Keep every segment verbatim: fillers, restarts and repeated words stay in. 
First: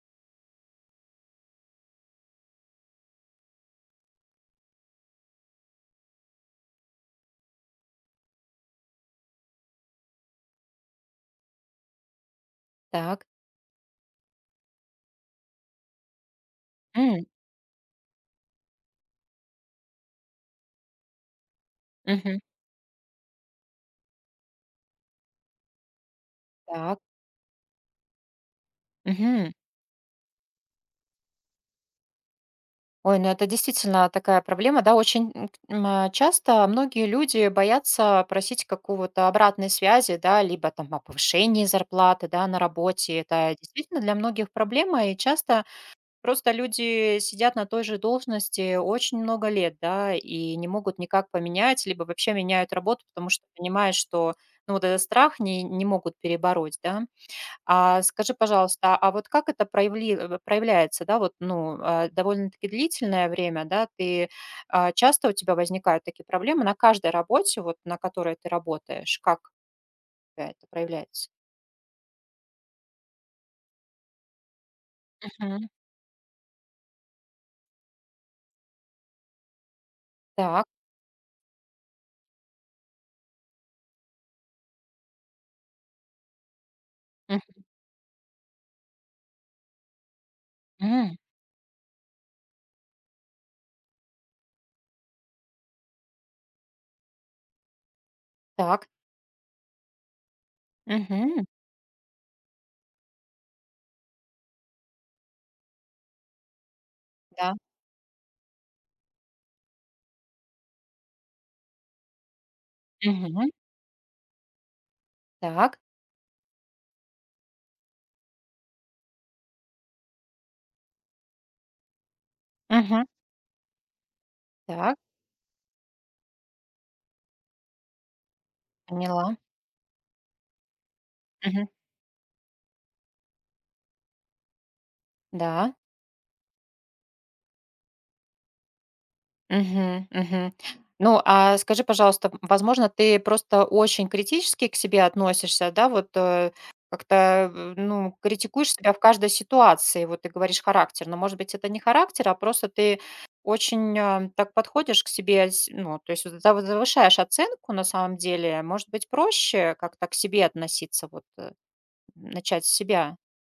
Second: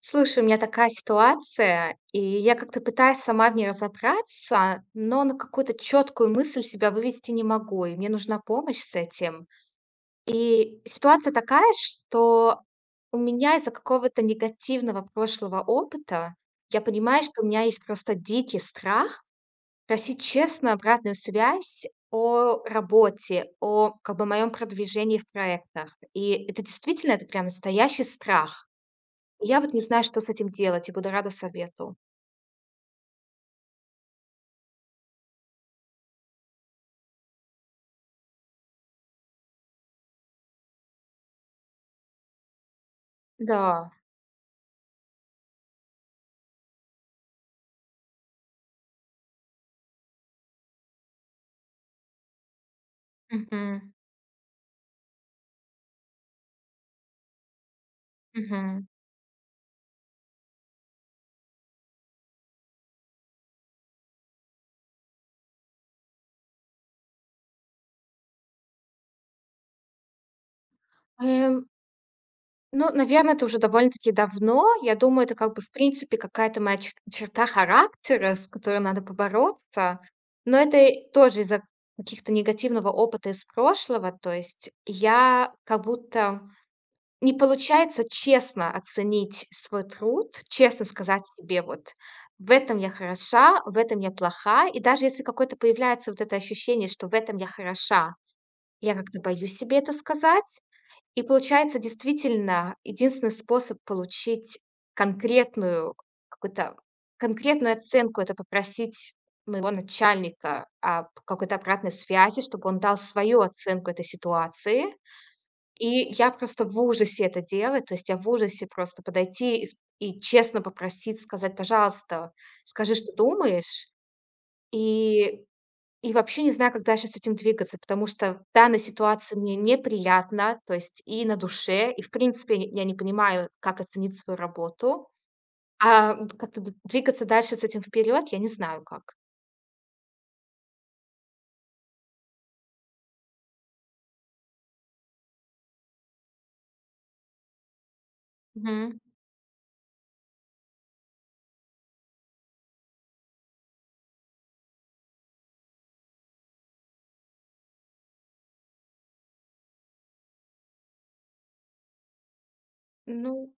Слушай, у меня такая ситуация, и я как-то пытаюсь сама в ней разобраться, но на какую-то четкую мысль себя вывести не могу, и мне нужна помощь с этим. И ситуация такая, что у Так. меня из-за какого-то негативного прошлого опыта я понимаю, М, что у меня есть просто дикий страх просить честно обратную связь мгм. о работе, о, как бы, моем продвижении в проектах. И это Так. действительно, это прям настоящий страх. Мгм. Я вот не знаю, что с этим делать, и буду рада совету. Ой, ну это действительно такая проблема, да, очень м, м, а, часто многие люди боятся просить какого-то обратной связи, да, либо там о повышении зарплаты, да, на работе. Это Да. действительно для многих проблема, и часто просто люди сидят на той же должности очень много лет, да, и не могут никак поменять, либо вообще меняют работу, потому что Мгм. понимают, что, ну, вот этот страх не, не могут перебороть, да. А скажи, Мгм. пожалуйста, а вот как это проявли э, проявляется, да, вот, ну, э, довольно-таки длительное время, да, ты, а, часто у тебя возникают такие проблемы на каждой работе, вот на которой ты работаешь? Как у тебя это проявляется? Эм, ну, наверное, это уже довольно-таки давно. Я думаю, это, как бы, Мгм. в принципе, какая-то моя чер- черта характера, с которой надо побороться. Но Так. это и тоже из-за каких-то негативного опыта из прошлого. То есть я как будто не получается честно оценить свой труд, честно Мгм. сказать себе: "Вот в этом я хороша, в этом я плоха". И даже если какое-то появляется вот это ощущение, что в этом я хороша, Так. я как-то боюсь себе это сказать. И Мгм. получается, действительно, единственный способ получить конкретную какую-то Да. конкретную оценку — это попросить моего начальника об какой-то обратной связи, чтобы он дал свою Мгм. оценку этой ситуации. Так. И я просто в ужасе это делать, то есть я в ужасе просто подойти и с и честно попросить, сказать: "Пожалуйста, скажи, Мгм. что думаешь". Так. И и вообще не знаю, как дальше с этим двигаться, потому что в данной Поняла. ситуации мне неприятно, то есть и на Мгм. душе, и в принципе я не я не понимаю, как оценить свою работу. Да. А, м, как-то д двигаться дальше с этим вперед, я не знаю как. Мгм, мгм. Ну, а скажи, пожалуйста, возможно, ты просто очень критически к себе относишься, да, вот э, как-то, э, ну, критикуешь себя в Мгм. каждой ситуации, вот ты говоришь характер, но, может быть, это не характер, а просто ты очень а, так подходишь к себе, с- ну, то есть вот зав- завышаешь оценку на самом деле, может быть, проще как-то к себе относиться, вот э, начать с себя. Ну,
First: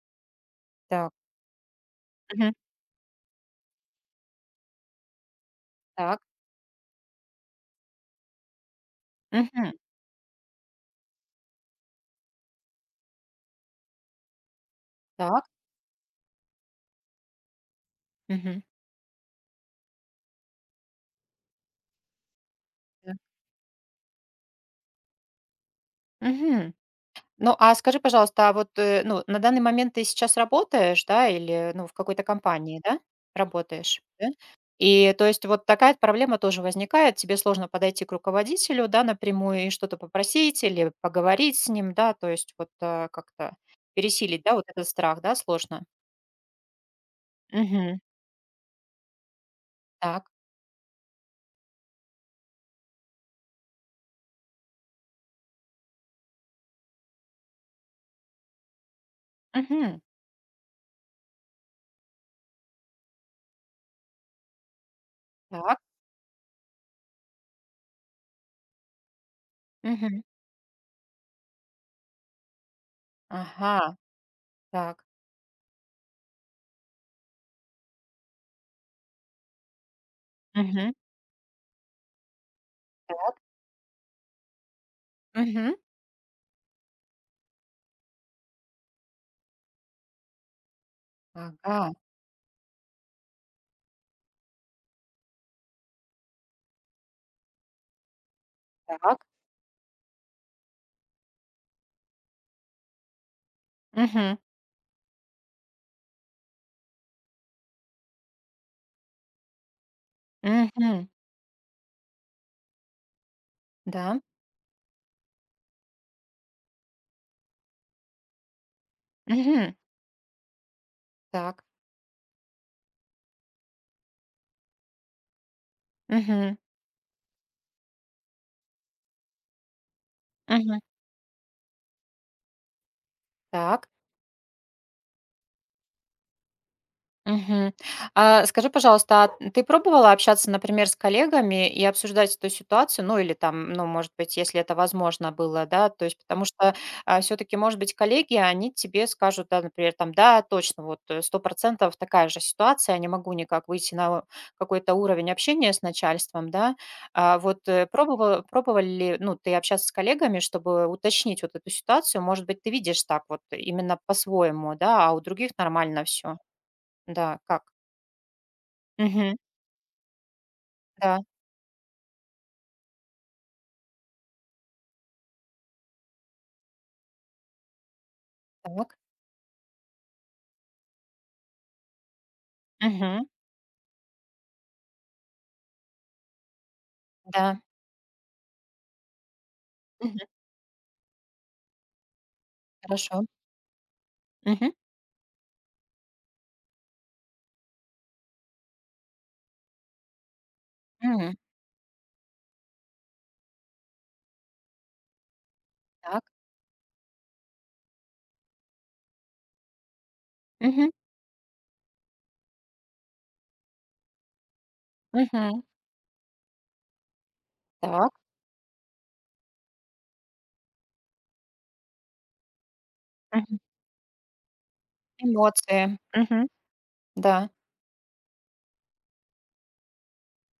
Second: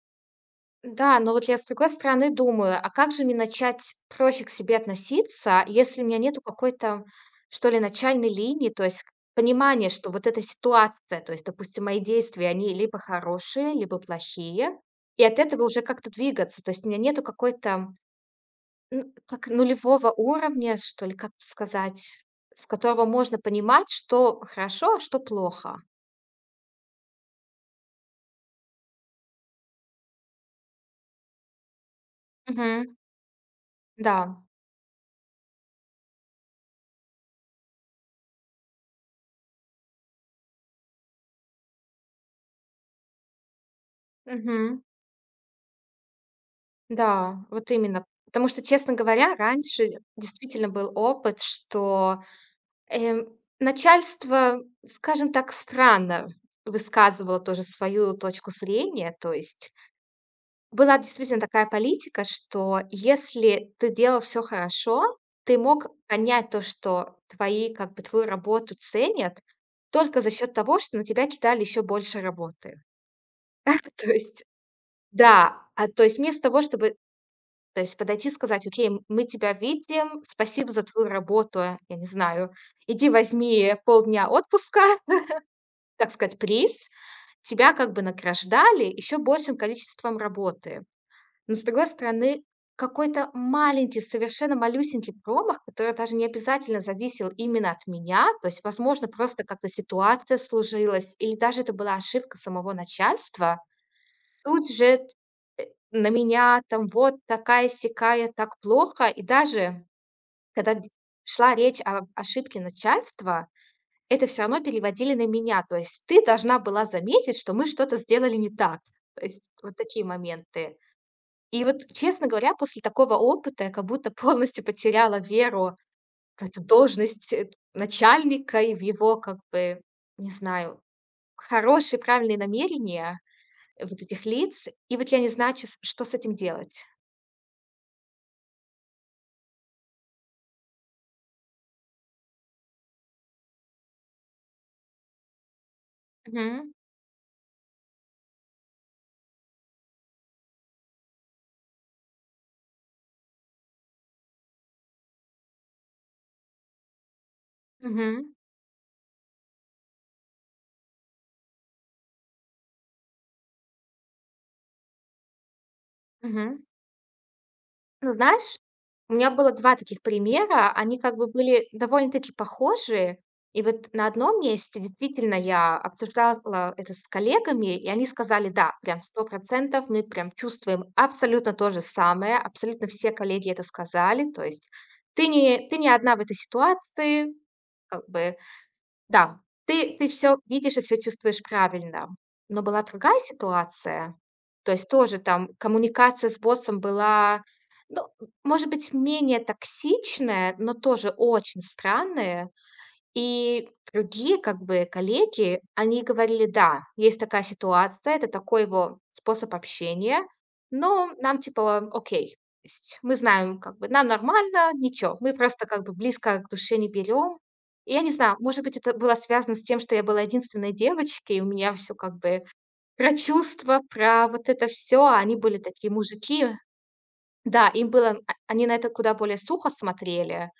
Так, да, но вот я, с другой стороны, Мгм. думаю, а как же мне начать проще к себе относиться, если у меня так, нету какой-то, что ли, начальной линии, то есть Мгм. понимания, что вот эта ситуация, то есть, допустим, мои действия, они либо хорошие, либо плохие, и от так, этого уже как-то двигаться. То есть у меня нету какой-то, Мгм. ну, как нулевого уровня, что ли, как это сказать, с которого Да. можно понимать, что хорошо, а что плохо. Мгм. Ну, а скажи, пожалуйста, а вот, э, ну, на данный момент ты сейчас работаешь, да, или, ну, в какой-то компании, Мгм. да, работаешь, да? Да. И, то есть, вот такая проблема тоже возникает, тебе сложно подойти к руководителю, да, напрямую и что-то попросить или поговорить с ним, да, то есть, вот э, как-то пересилить, да, вот Мгм. этот страх, да, сложно. Да, вот Мгм. именно. Потому что, честно говоря, раньше Так. действительно был опыт, что, эм, начальство, скажем так, странно высказывало тоже свою точку зрения. То есть Мгм. была действительно такая политика, что если ты делал все хорошо, ты Так. мог понять то, что твои как бы твою работу ценят Мгм. только за счет того, что на тебя кидали еще больше работы. Ага. То есть Так. да, а, то есть вместо того, чтобы... То есть подойти и сказать: "Окей, м мы тебя видим, спасибо за Мгм. твою работу, я не знаю, иди Так. возьми полдня отпуска", Мгм. так сказать, приз. Тебя как бы награждали еще большим количеством работы. Но, с другой Ага. стороны, какой-то маленький, совершенно малюсенький промах, который даже не обязательно зависел именно от меня. То есть, возможно, Так. просто как-то ситуация сложилась или даже это была ошибка самого начальства. Угу. Тут же э, на меня там вот такая-сякая, так плохо. И даже когда д- Угу. шла речь о ошибке начальства, Да. это все равно переводили на меня. То есть ты должна была заметить, что мы что-то сделали не так. То есть Угу. вот такие моменты. И Так. вот, честно говоря, после такого опыта я как будто полностью потеряла веру в Мгм. эту должность э, начальника и в его, как бы, не Мгм. знаю, хорошие, правильные намерения э, Так. вот этих лиц, и вот я не знаю, чё с что с этим делать. Мгм. А, скажи, пожалуйста, а ты пробовала общаться, например, с коллегами и обсуждать эту ситуацию? Ну, или там, ну, может быть, если это возможно было, да, то есть потому что Мгм. все-таки, может быть, коллеги, они тебе скажут, да, например, там, да, точно, вот э, сто процентов такая же ситуация, я не могу никак выйти на какой-то уровень общения с начальством, да. А вот э, Мгм. пробовала, пробовали ли, ну, ты общаться с коллегами, чтобы уточнить вот эту ситуацию? Может быть, ты видишь так вот именно по-своему, да, а у других нормально все. Мгм. Да, как? Ну, знаешь, у меня Мгм. было два таких примера. Они как Да, бы были довольно-таки похожие. И вот на одном месте действительно я обсуждала это с коллегами, и они сказали: "Да, так. прям сто процентов мы прям чувствуем абсолютно то же самое". Абсолютно все Мгм. коллеги это сказали. То есть ты не ты не одна в этой ситуации, Да. как бы... Да, ты ты Мгм. все видишь и все чувствуешь правильно. Но была другая Хорошо. ситуация. То Мгм. есть тоже там коммуникация с боссом была, ну, может быть, менее токсичная, но тоже М. очень странная. И другие, как бы, коллеги, они Так. говорили: "Да, есть такая ситуация, это такой его способ общения, Мгм. но нам, типа, окей". То есть мы знаем, как бы, нам нормально, ничего, мы Мгм. просто, как бы, близко к душе не берем. И я не Так. знаю, может быть, это было связано с тем, что я была единственной девочкой, и у меня все как бы про Мгм. чувства, про вот это все, а они были такие Эмоции. Мгм. мужики. Да. Да, им было — а они на это куда более сухо смотрели.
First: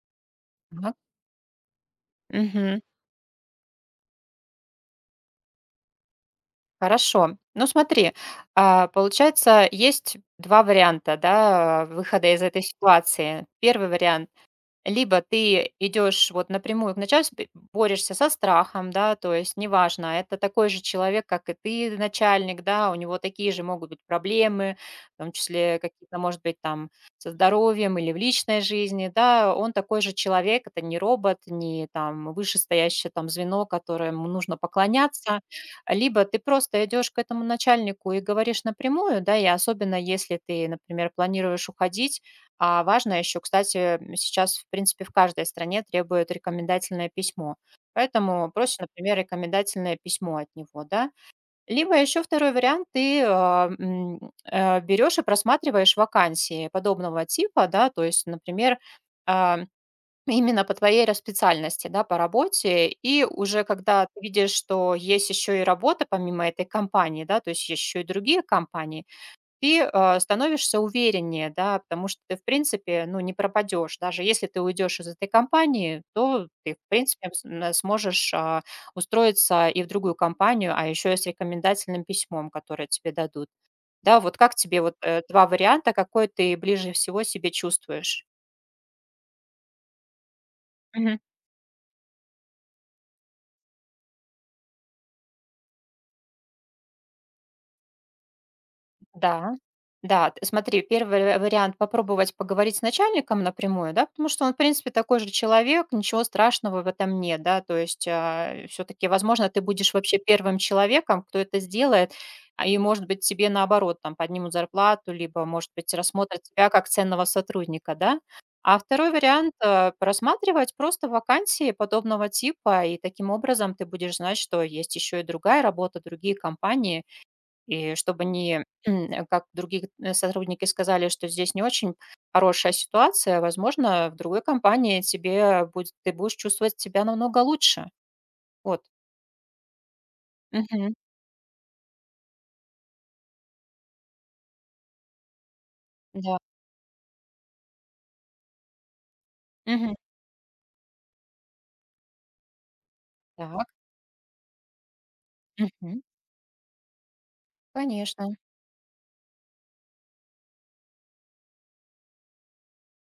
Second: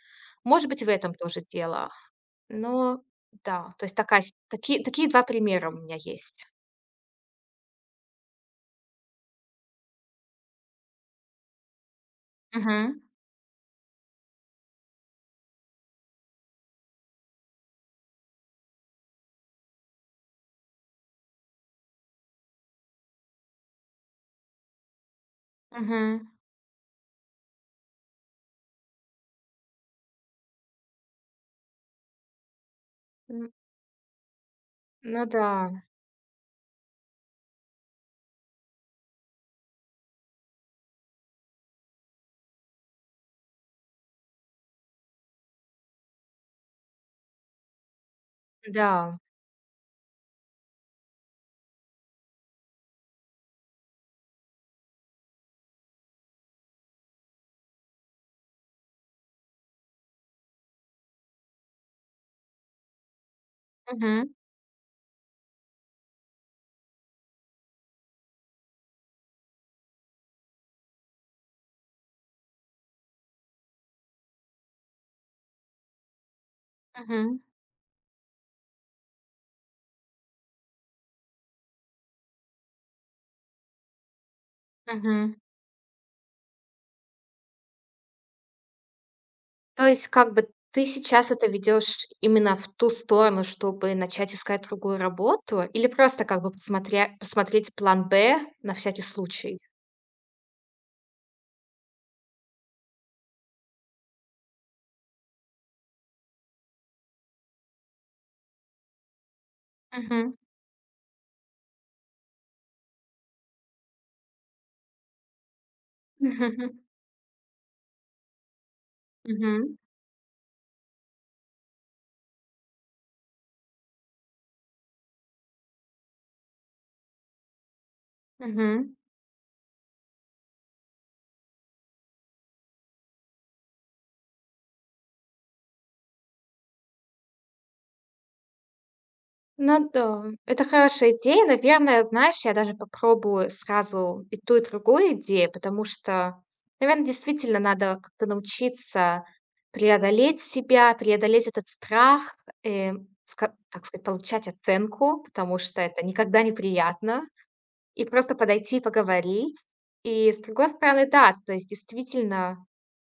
Может быть, в Так. этом тоже дело. Мгм. Но да, то есть такая с таки такие два примера у меня есть. Хорошо. Ну, смотри, а, получается, есть два варианта, да, выхода из этой Мгм. ситуации. Первый вариант- либо ты идешь вот напрямую к начальству, б- борешься со страхом, да, то есть неважно, это такой же человек, как и ты, начальник, да, у него такие же могут быть проблемы, в том числе какие-то, Мгм. может быть, там со здоровьем или в личной жизни, да, он такой же человек, это не робот, не там вышестоящее там Н звено, которому нужно ну поклоняться, да, либо ты просто идешь к этому начальнику и говоришь напрямую, да, и особенно если ты, например, планируешь уходить, а важно еще, кстати, сейчас, в принципе, в каждой стране требуют рекомендательное письмо. Поэтому просишь, например, да. рекомендательное письмо от него, да. Либо еще второй вариант, ты а, м, э, берешь и просматриваешь вакансии подобного типа, да, то есть, например, а, именно по твоей ра- специальности, да, по работе, и уже когда ты Мгм. видишь, что есть еще и работа помимо этой компании, да, то есть есть еще и другие компании, ты а, становишься увереннее, да, потому что ты, в принципе, ну, не пропадешь. Даже если ты уйдешь из этой компании, то ты, в принципе, Мгм. с- м, сможешь а, устроиться и в другую компанию, а еще и с рекомендательным письмом, которое тебе дадут. Да, вот как тебе вот э, Мгм. два варианта, какой ты ближе всего себе чувствуешь? То есть, как бы, ты Мгм. сейчас это ведешь именно в ту сторону, чтобы начать искать другую работу, или просто, как бы, посмотря посмотреть план бэ на всякий Да. случай? Да, т смотри, первый ва вариант- попробовать поговорить с начальником напрямую, да, потому что он, в принципе, такой же человек, ничего страшного в этом нет, да. То есть, все таки возможно, ты будешь вообще Мгм. первым человеком, кто это сделает, а, и, может быть, тебе, наоборот, там поднимут зарплату, либо, может быть, рассмотрят тебя как ценного сотрудника, да. А второй вариант, Мгм. э, просматривать просто вакансии подобного типа, и таким образом ты будешь знать, что есть еще и другая работа, другие компании. И чтобы не, Мгм. как другие э, сотрудники сказали, что здесь не очень хорошая ситуация, возможно, в другой компании тебе будет ты будешь чувствовать себя намного лучше. Вот. Ну да, это Мгм. хорошая идея. Наверное, знаешь, я даже попробую сразу и ту, и другую идею, потому Да. что, наверное, действительно надо как-то научиться Мгм. преодолеть себя, преодолеть этот страх, э, ска- Так. так сказать, получать оценку, потому что Мгм. это никогда неприятно, и Конечно. просто подойти и поговорить. И, с другой стороны, да, то есть действительно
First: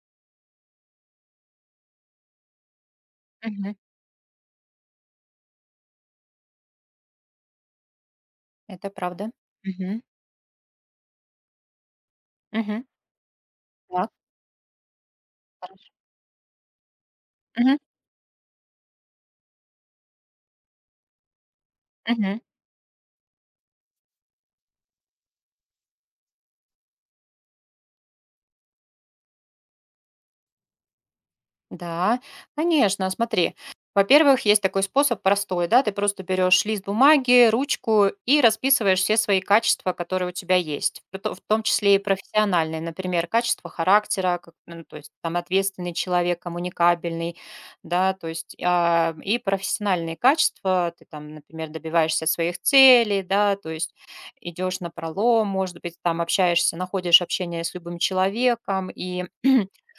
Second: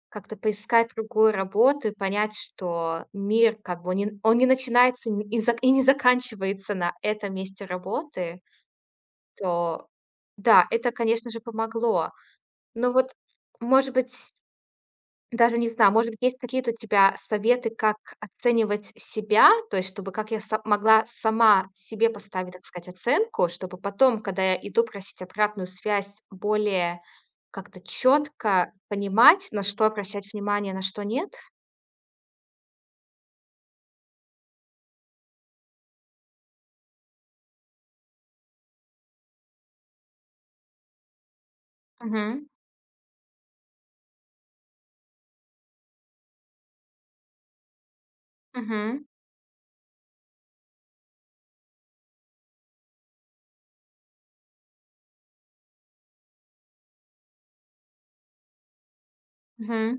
как-то поискать другую работу и понять, что мир, Мгм. как бы, он не он не начинается н и зак и не заканчивается на этом месте работы, Это правда. то Мгм. да, это, конечно же, помогло. Мгм. Но вот, может Так. быть, даже не Хорошо. знаю, может быть, есть какие-то у тебя советы, Мгм. как оценивать себя? То есть чтобы, как я са, могла сама себе Мгм. поставить, так сказать, оценку, чтобы потом, когда я иду просить обратную связь, более как-то четко понимать, на что обращать внимание, на что нет? Да, конечно, смотри. Во-первых, есть такой способ простой, да, ты просто берешь лист бумаги, ручку и расписываешь все свои качества, которые у тебя есть, в то- в том числе и Мгм, профессиональные, например, качество характера, как, ну, то есть там ответственный человек, коммуникабельный, да, то есть мгм, а, и профессиональные качества, ты там, например, добиваешься своих целей, да, то есть идешь на пролом, может быть, там общаешься, находишь общение с любым человеком и мгм.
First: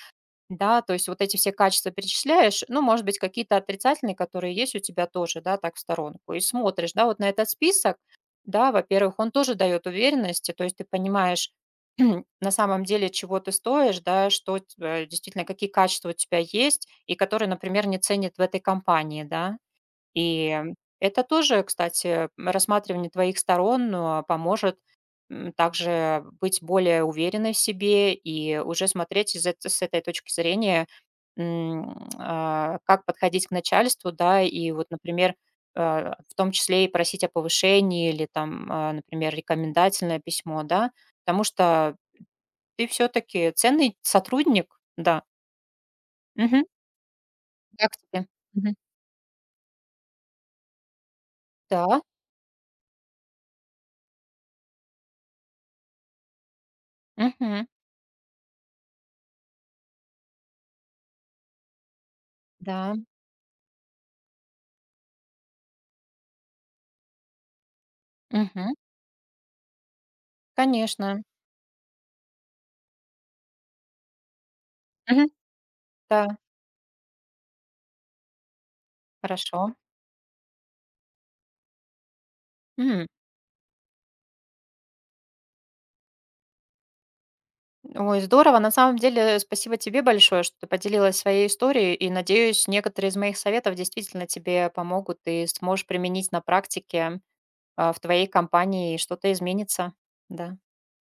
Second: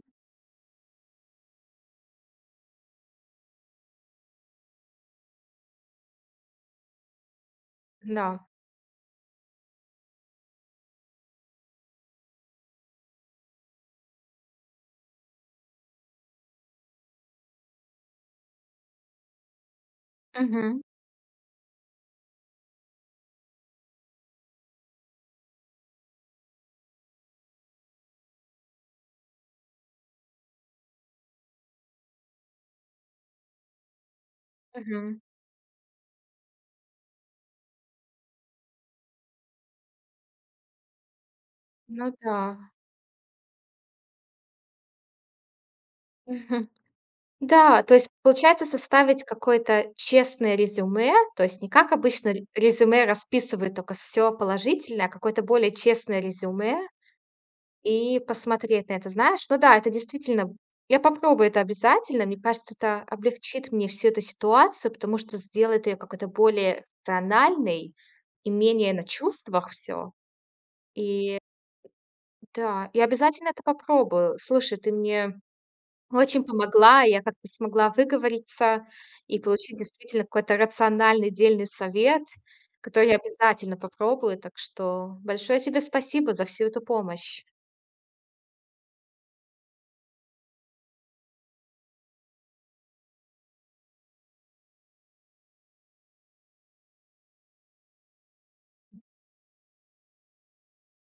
Да, то есть вот эти все качества перечисляешь, ну, может быть, какие-то отрицательные, которые есть у тебя тоже, да, так в сторонку, и смотришь, да, вот на этот список, Да. да, во-первых, он тоже дает уверенности, то есть ты понимаешь на самом деле, чего ты стоишь, да, что т- э, действительно, какие качества у тебя есть, и которые, например, не ценят в этой компании, да, и Мгм, это тоже, кстати, м, рассматривание твоих сторон а, поможет м, также быть более уверенной в себе и уже смотреть из эт- с этой точки зрения, м, а, как подходить к начальству, да, и вот, мгм. например, а, в том числе и просить о повышении или там, а, например, рекомендательное письмо, да, потому что Ну да. ты все-таки ценный сотрудник, да. Мгм. Мгм. Да, то Как есть тебе? получается Мгм. составить какое-то честное резюме, то есть не как Да, обычно ре резюме расписывают только все положительное, а какое-то более честное резюме мгм, и посмотреть на это. Знаешь, ну да, это действительно, я попробую это обязательно. Мне кажется, да, это облегчит мне всю эту ситуацию, потому что сделает ее какой-то более рациональной и мгм, менее на чувствах все. конечно. И да, я обязательно это попробую. Слушай, ты Мгм. мне Да, очень помогла, я как-то смогла выговориться и хорошо. получить действительно какой-то рациональный, дельный совет, М. который я обязательно попробую. Так что большое тебе спасибо за всю эту помощь. Ой, здорово. На самом деле, спасибо тебе большое, что ты поделилась своей историей, и, надеюсь, некоторые из моих советов действительно тебе помогут, и сможешь применить на практике, а, в твоей компании, и что-то изменится. Да.